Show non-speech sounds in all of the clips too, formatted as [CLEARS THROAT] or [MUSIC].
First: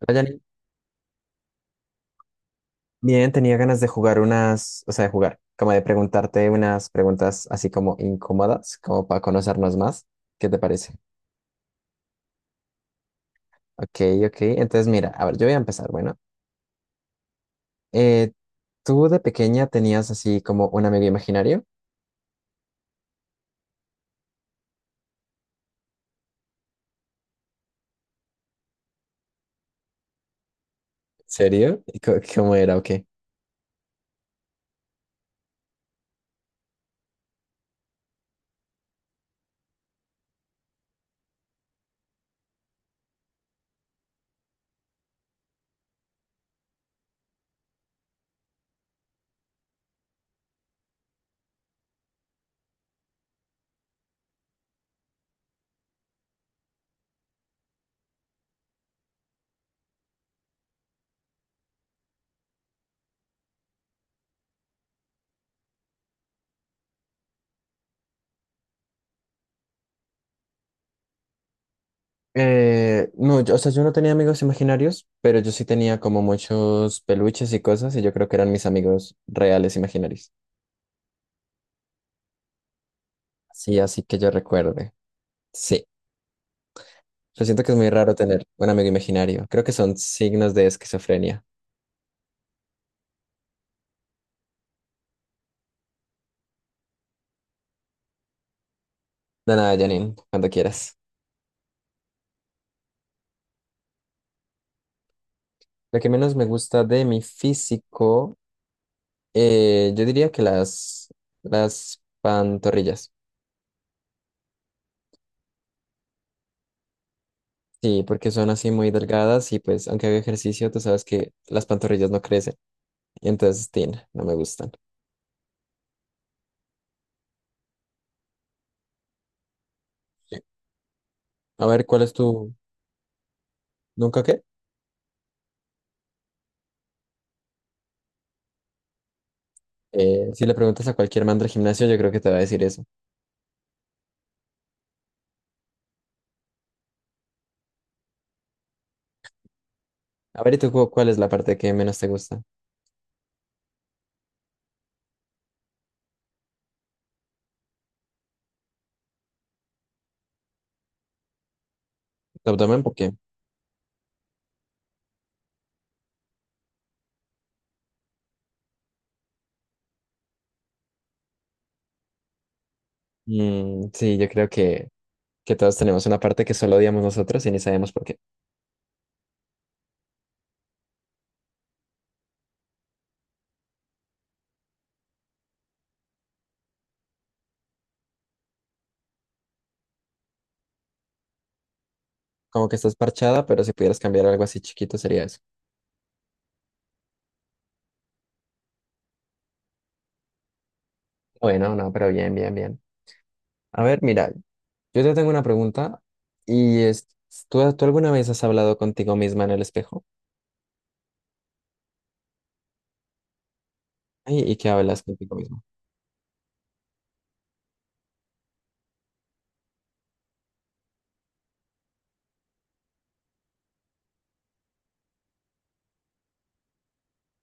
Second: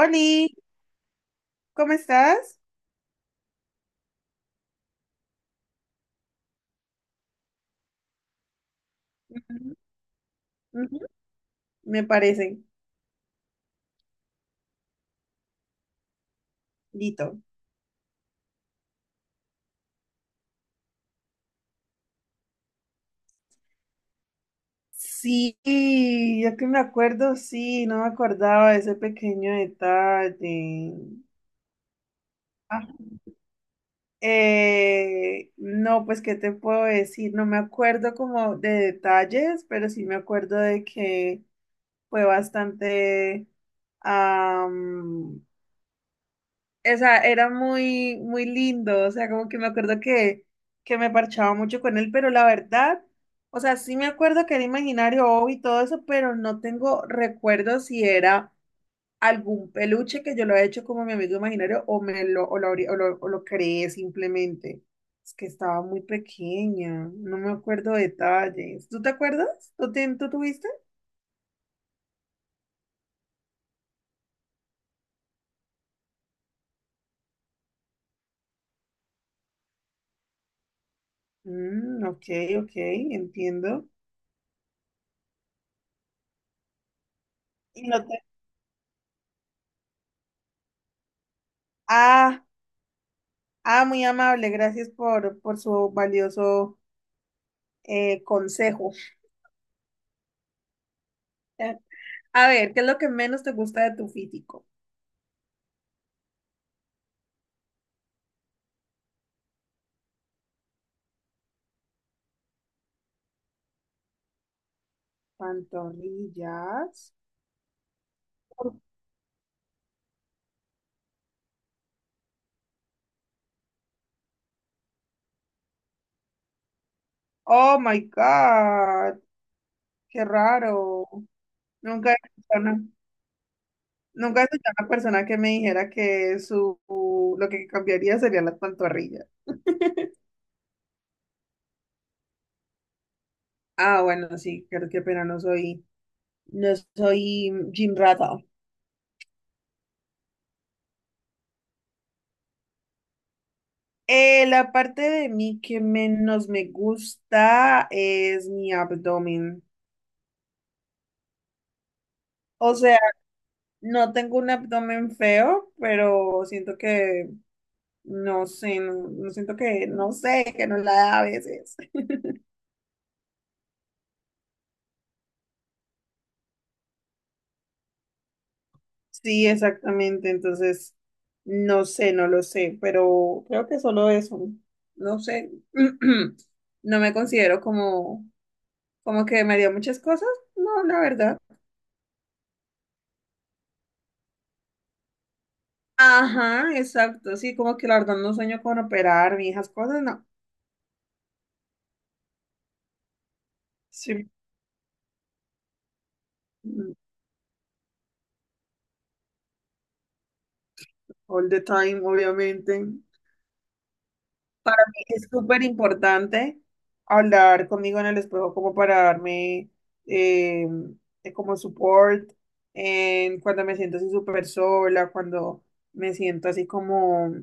Hola, Janine. ¿cómo estás? Bien, tenía ganas de jugar unas, o sea, de jugar, como de preguntarte unas preguntas así como incómodas, como para Ujú, conocernos más. ¿Qué te parece? ujú. Me parece. Ok, ok. Entonces, mira, a ver, yo voy a empezar. Bueno, Lito. eh, ¿tú de pequeña tenías así como un amigo imaginario? Sí, yo que me acuerdo, sí, no me acordaba de ese pequeño detalle. ¿Serio? ¿Y Cómo era Ah, o qué? No, pues, ¿qué te puedo decir? No me acuerdo como de detalles, pero sí me acuerdo de que fue bastante, am, o sea, era muy, muy lindo, o sea, como que me acuerdo que me parchaba mucho con él, pero la verdad, o sea, sí me acuerdo que era imaginario oh, y todo eso, pero no tengo recuerdo si era algún peluche que yo lo he hecho como mi amigo imaginario o me lo, o lo, o lo, o lo creé simplemente. Es que estaba muy pequeña, no me acuerdo detalles. ¿Tú te acuerdas? ¿Tú, tú tuviste? No, yo, o sea, yo no tenía amigos imaginarios, pero yo sí tenía como muchos peluches y cosas, y yo creo que eran mis amigos reales imaginarios. Mm, ok, ok, Sí, entiendo. así que yo recuerde. Sí. Yo siento que es Y muy no raro te... tener un amigo imaginario. Creo que son signos de esquizofrenia. Ah. Ah, muy amable, gracias por su valioso consejo. De nada, Janine, cuando quieras. Eh, A ver, ¿qué es lo que menos te gusta de tu físico? Lo que menos me gusta de mi físico, yo diría que las pantorrillas. Pantorrillas. Sí, porque son así muy delgadas y pues aunque haga ejercicio, tú sabes que las pantorrillas no crecen. Y entonces, tin, no me gustan. Oh my God, qué Sí. raro. A ver, ¿cuál Nunca es he tu... escuchado una, ¿Nunca nunca qué? he escuchado una persona que me dijera que su lo que cambiaría serían las pantorrillas. Si le preguntas a cualquier man del gimnasio, yo creo que te va a decir eso. Ah, bueno, sí, creo que pena no soy, no soy gym rata. A ver, ¿y tú cuál es la parte que menos te gusta? La parte de mí que menos me gusta es mi abdomen. ¿Tu O abdomen? ¿Por sea, qué? no tengo un abdomen feo, pero siento que, no sé, no siento que, no sé, que no la da a veces. Mm, sí, yo creo que todos tenemos una parte que solo odiamos nosotros y ni sabemos por qué. Sí, exactamente. Entonces, no sé, no lo sé, pero creo que solo eso. No sé. [CLEARS THROAT] No me considero como, como que me dio muchas cosas. No, la verdad. Como que estás parchada, pero si pudieras cambiar algo así chiquito sería eso. Ajá, exacto. Sí, como que la verdad no sueño con operar y esas cosas, no. Bueno, no, no, pero bien, bien, bien. A ver, Sí. mira, yo te tengo una pregunta y Mm, es, tú alguna vez has hablado contigo misma en el espejo? all the time, obviamente. Ay, ¿y qué hablas Es contigo misma? súper importante hablar conmigo en el espejo como para darme eh, como support en cuando me siento así súper sola, cuando me siento así como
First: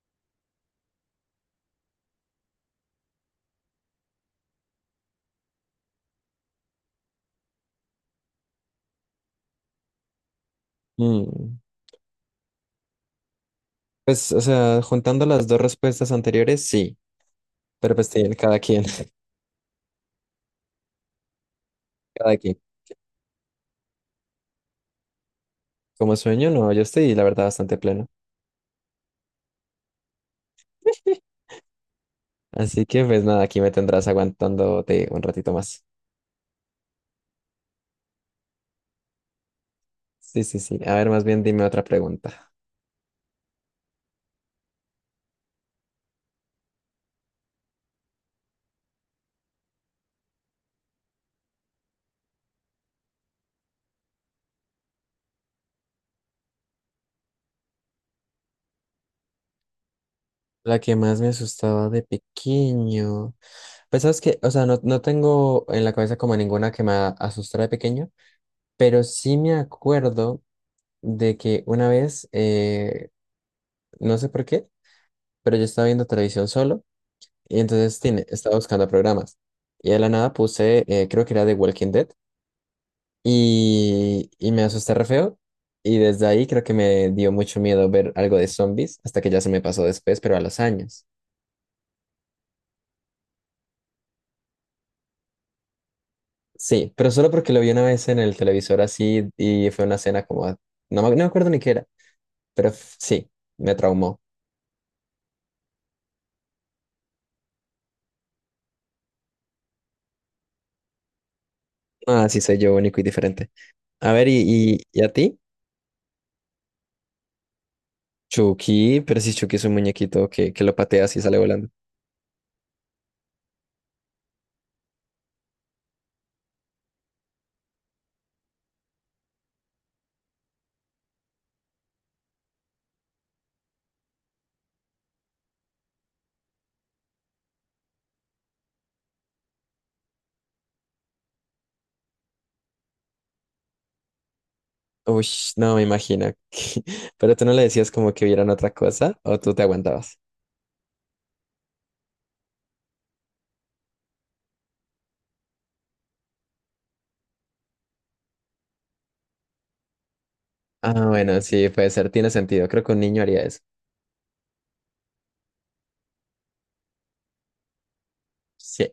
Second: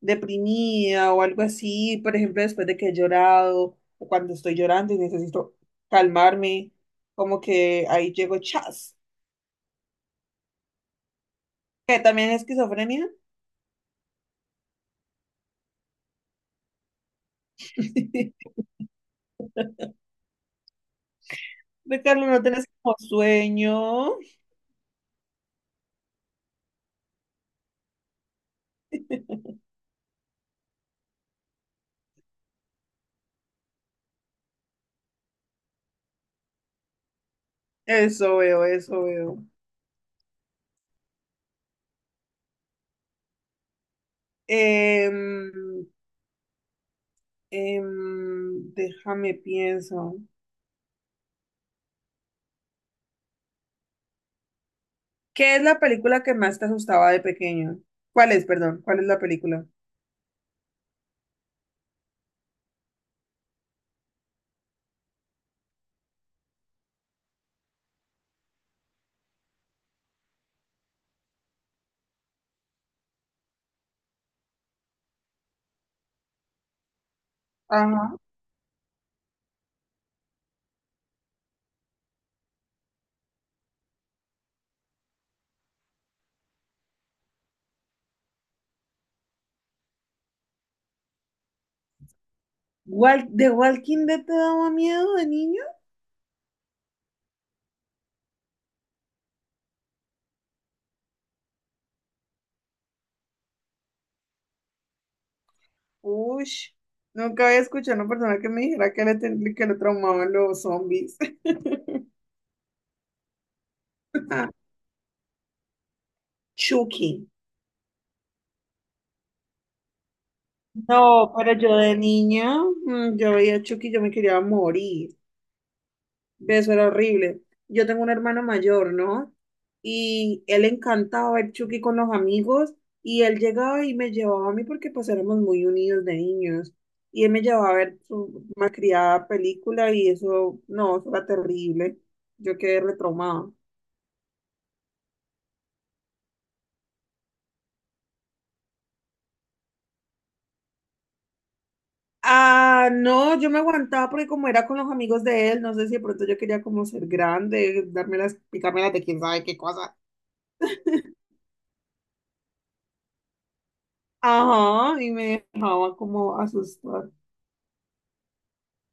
deprimida o algo así, por ejemplo, después de que he llorado o cuando estoy llorando y necesito calmarme, como que ahí llego chas. Mm. Que también es esquizofrenia. Pues, o sea, juntando las dos respuestas anteriores, sí, pero pues sí, [LAUGHS] cada quien, [LAUGHS] Ricardo, cada no quien. tenés como sueño. Como sueño, no, yo estoy, la verdad, bastante pleno. [LAUGHS] Así que pues nada, aquí me tendrás aguantándote un ratito más. Eso veo, eso veo. Sí, sí, sí. A ver, más bien dime otra pregunta. Em, déjame pienso. ¿Qué es la película que más te asustaba de pequeño? ¿Cuál es, perdón? ¿Cuál es la película? La que más me asustaba de pequeño. Pues sabes que, o sea, no, no tengo en la cabeza como ninguna que me asustara de pequeño, pero sí me acuerdo de que una vez, no sé por qué, pero yo estaba viendo televisión solo y entonces Ajá. tiene, estaba buscando programas. Y de la nada puse, creo que era de Walking Dead, y me asusté re feo. Y desde ahí creo que me dio mucho miedo ver algo de zombies, hasta que ya se me pasó después, pero a los años. ¿The Walking Dead te daba miedo de niño? Sí, pero solo porque lo vi una vez en el televisor así y fue una escena como... no me acuerdo ni qué era, pero sí, me traumó. Uy, nunca había escuchado a una persona que me dijera que le, que le traumaban los zombies. Ah, sí, soy yo único y diferente. A ver, [LAUGHS] ¿ y a ti? Chucky. Chucky, pero si Chucky es un muñequito que lo pateas y No, sale pero volando. yo de niña, mm, yo veía a Chucky, yo me quería morir. Eso era horrible. Yo tengo un hermano mayor, ¿no? Y él encantaba ver Chucky con los amigos y él llegaba y me llevaba a mí porque pues éramos muy unidos de niños. Y él me llevaba a ver su malcriada película y eso, no, eso era terrible. Yo quedé retraumada. Uy, no me imagino. [LAUGHS] Pero tú no le decías como que vieran otra cosa o tú te aguantabas. Ah, no, yo me aguantaba porque como era con los amigos de él, no sé si de pronto yo quería como ser grande, darme las, picarme las de quién sabe qué cosa. Ah, bueno, sí, puede ser, tiene sentido. Creo que un niño haría eso. Ajá, y me dejaba como asustar. Sí.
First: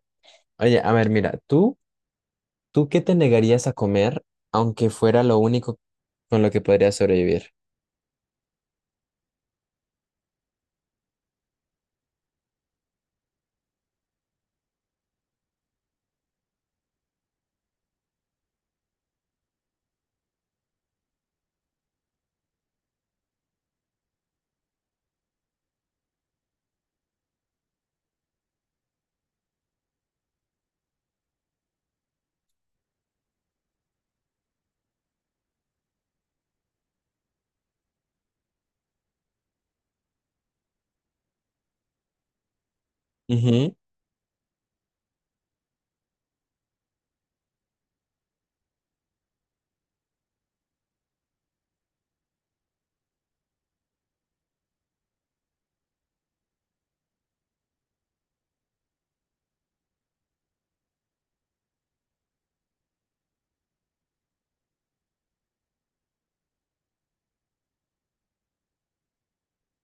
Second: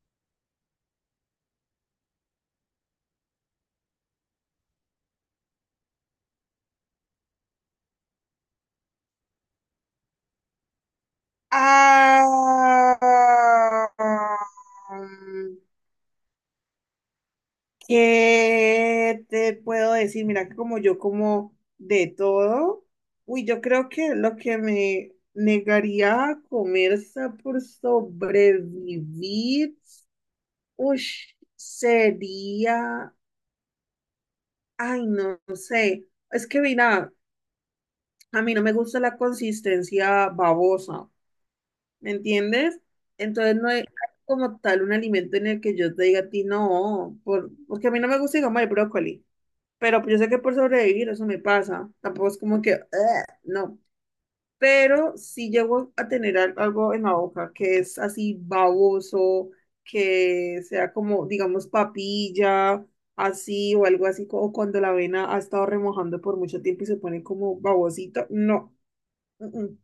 Oye, a ver, mira, ¿ tú qué te negarías a comer aunque fuera lo único con lo que podrías sobrevivir? Ah, ¿qué te puedo decir? Mira que como yo como de todo, uy, yo creo que lo que me negaría a comer por sobrevivir, uy, sería, ay, no sé, es que mira, a mí no me gusta la consistencia babosa. ¿Me entiendes? Entonces no Ujú. hay como tal un alimento en el que yo te diga a ti no, por, porque a mí no me gusta digamos el brócoli, pero yo sé que por sobrevivir eso me pasa, tampoco es como que "ugh", no, pero si llego a tener algo en la boca que es así baboso, que sea como digamos papilla, así o algo así, o cuando la avena ha estado remojando por mucho tiempo y se pone como babosito, no. Mm, mm.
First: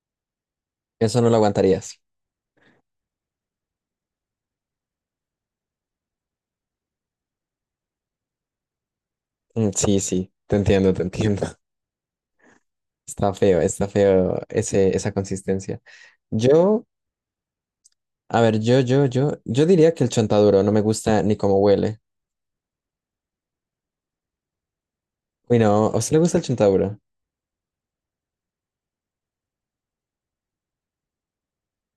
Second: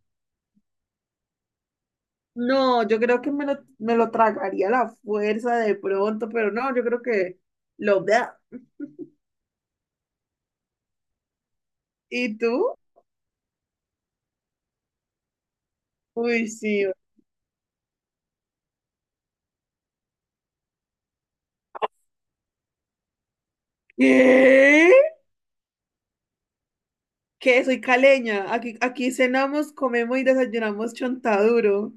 Eso no lo aguantarías. No, yo creo que me lo tragaría a la fuerza de pronto, pero no, yo creo que lo vea. Mm, sí, sí, te entiendo, te entiendo. [LAUGHS] ¿Y tú? Está feo esa consistencia. Uy, Yo, sí. a ver, yo diría que el chontaduro no me gusta ni cómo huele. ¿Qué? Uy, no, ¿a usted le gusta el chontaduro? ¿Qué? Soy caleña. Aquí, aquí cenamos, comemos y desayunamos chontaduro.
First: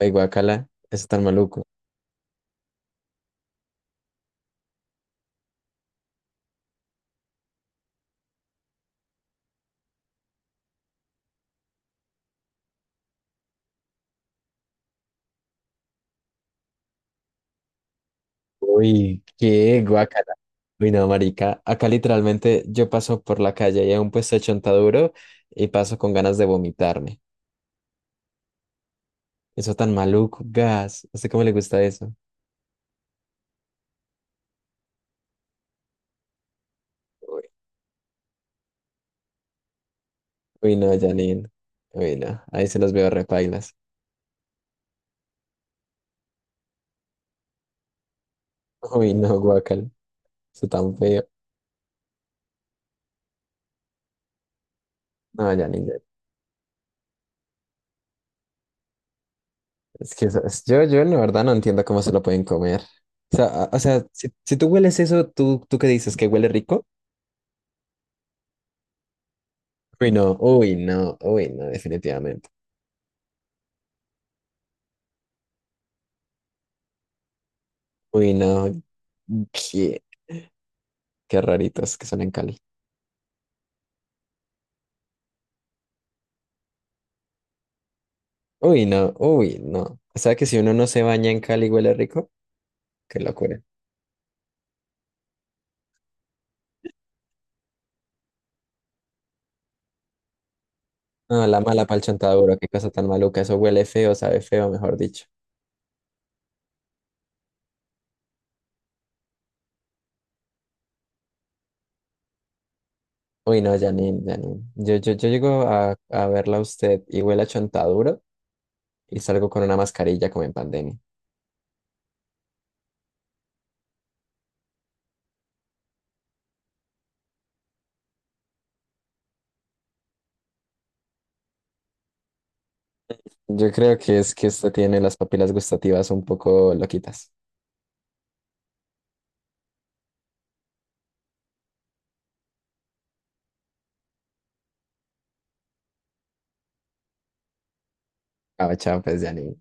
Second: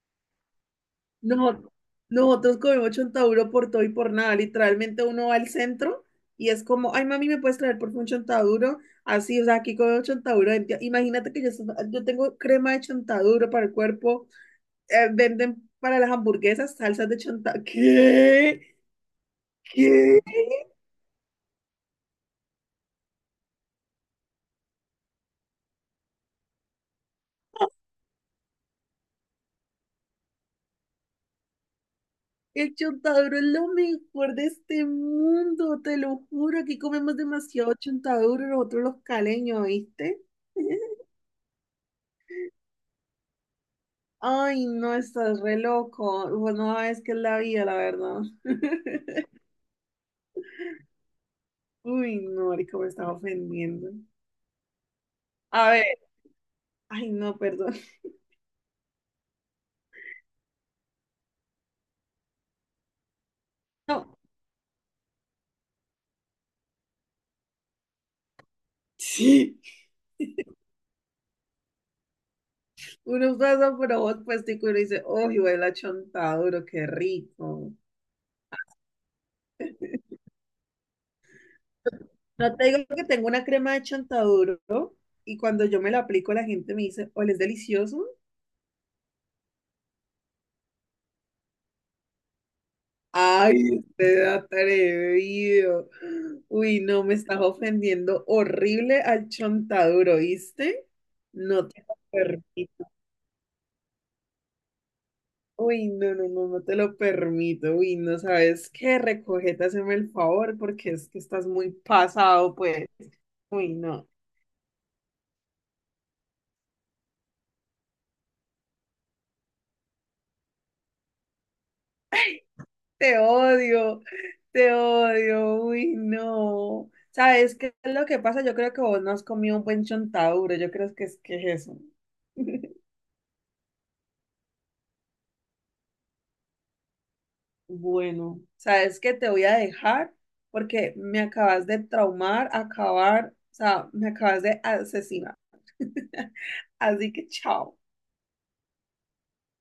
Uy, guacala, eso tan No, maluco. nosotros comemos chontaduro por todo y por nada. Literalmente uno va al centro y es como, ay, mami, ¿me puedes traer por favor un chontaduro? Así, o sea, aquí comemos chontaduro. Imagínate que yo, yo tengo crema de chontaduro para el cuerpo venden para las hamburguesas salsas de chontaduro. ¿Qué? Uy, qué ¿Qué? guacala. Uy, no, marica. Acá literalmente yo paso por la calle y hay un puesto de chontaduro y paso con ganas de vomitarme. Eso tan maluco, gas. ¿A usted cómo le gusta eso? El chontaduro es lo mejor de este mundo, te lo juro. Aquí comemos demasiado chontaduro, nosotros los caleños, ¿viste? Uy, no, [LAUGHS] Janine. Uy, no. Ahí se los veo repailas. Ay, no, estás re loco. Bueno, no, es que es la vida, la verdad. [LAUGHS] [LAUGHS] Uy, no, guacal. Eso tan feo. Uy, no, marica, me estaba ofendiendo. No, A Janine. ver, ay, no, perdón. [LAUGHS] Es que yo, yo en verdad no entiendo cómo se lo pueden comer. O sea, o sea, No. Si tú hueles eso, ¿ tú qué dices? ¿Que huele rico? Sí, Uy, no, uy, no, uy, no, definitivamente. uno pasa por vos, pues, y uno dice, uy, huele a chontaduro, qué rico. Uy, no, qué, qué raritos que son en No Cali. te digo que tengo una crema de chontaduro y cuando yo me la aplico la gente me dice, ¿o es delicioso? Uy, no, uy, no. O sea que si uno no se baña en Cali, huele rico, qué Ay, locura. usted atrevido. Uy, no, me estás ofendiendo horrible al chontaduro, ¿viste? No, la No te mala lo pa'l chontaduro, qué permito. cosa tan maluca. Eso huele feo, sabe feo, mejor dicho. Uy, no, no, no, no te lo permito. Uy, no sabes qué, recógete, hazme el favor, porque es que estás muy pasado, pues. Uy, Uy, no, no. Janine, Janine. Yo llego a verla a usted y huele a chontaduro y salgo con una mascarilla como en pandemia. Te odio, te odio, uy, no. ¿Sabes qué es lo que pasa? Yo creo que vos no has comido un buen chontaduro, yo creo que es eso. [LAUGHS] Yo creo que es que usted tiene las papilas gustativas un poco loquitas. Bueno, ¿sabes qué? Te voy a dejar porque me acabas de traumar, acabar, o sea, me acabas de asesinar. [LAUGHS] Así que chao. Ah, chao, pues, Janine.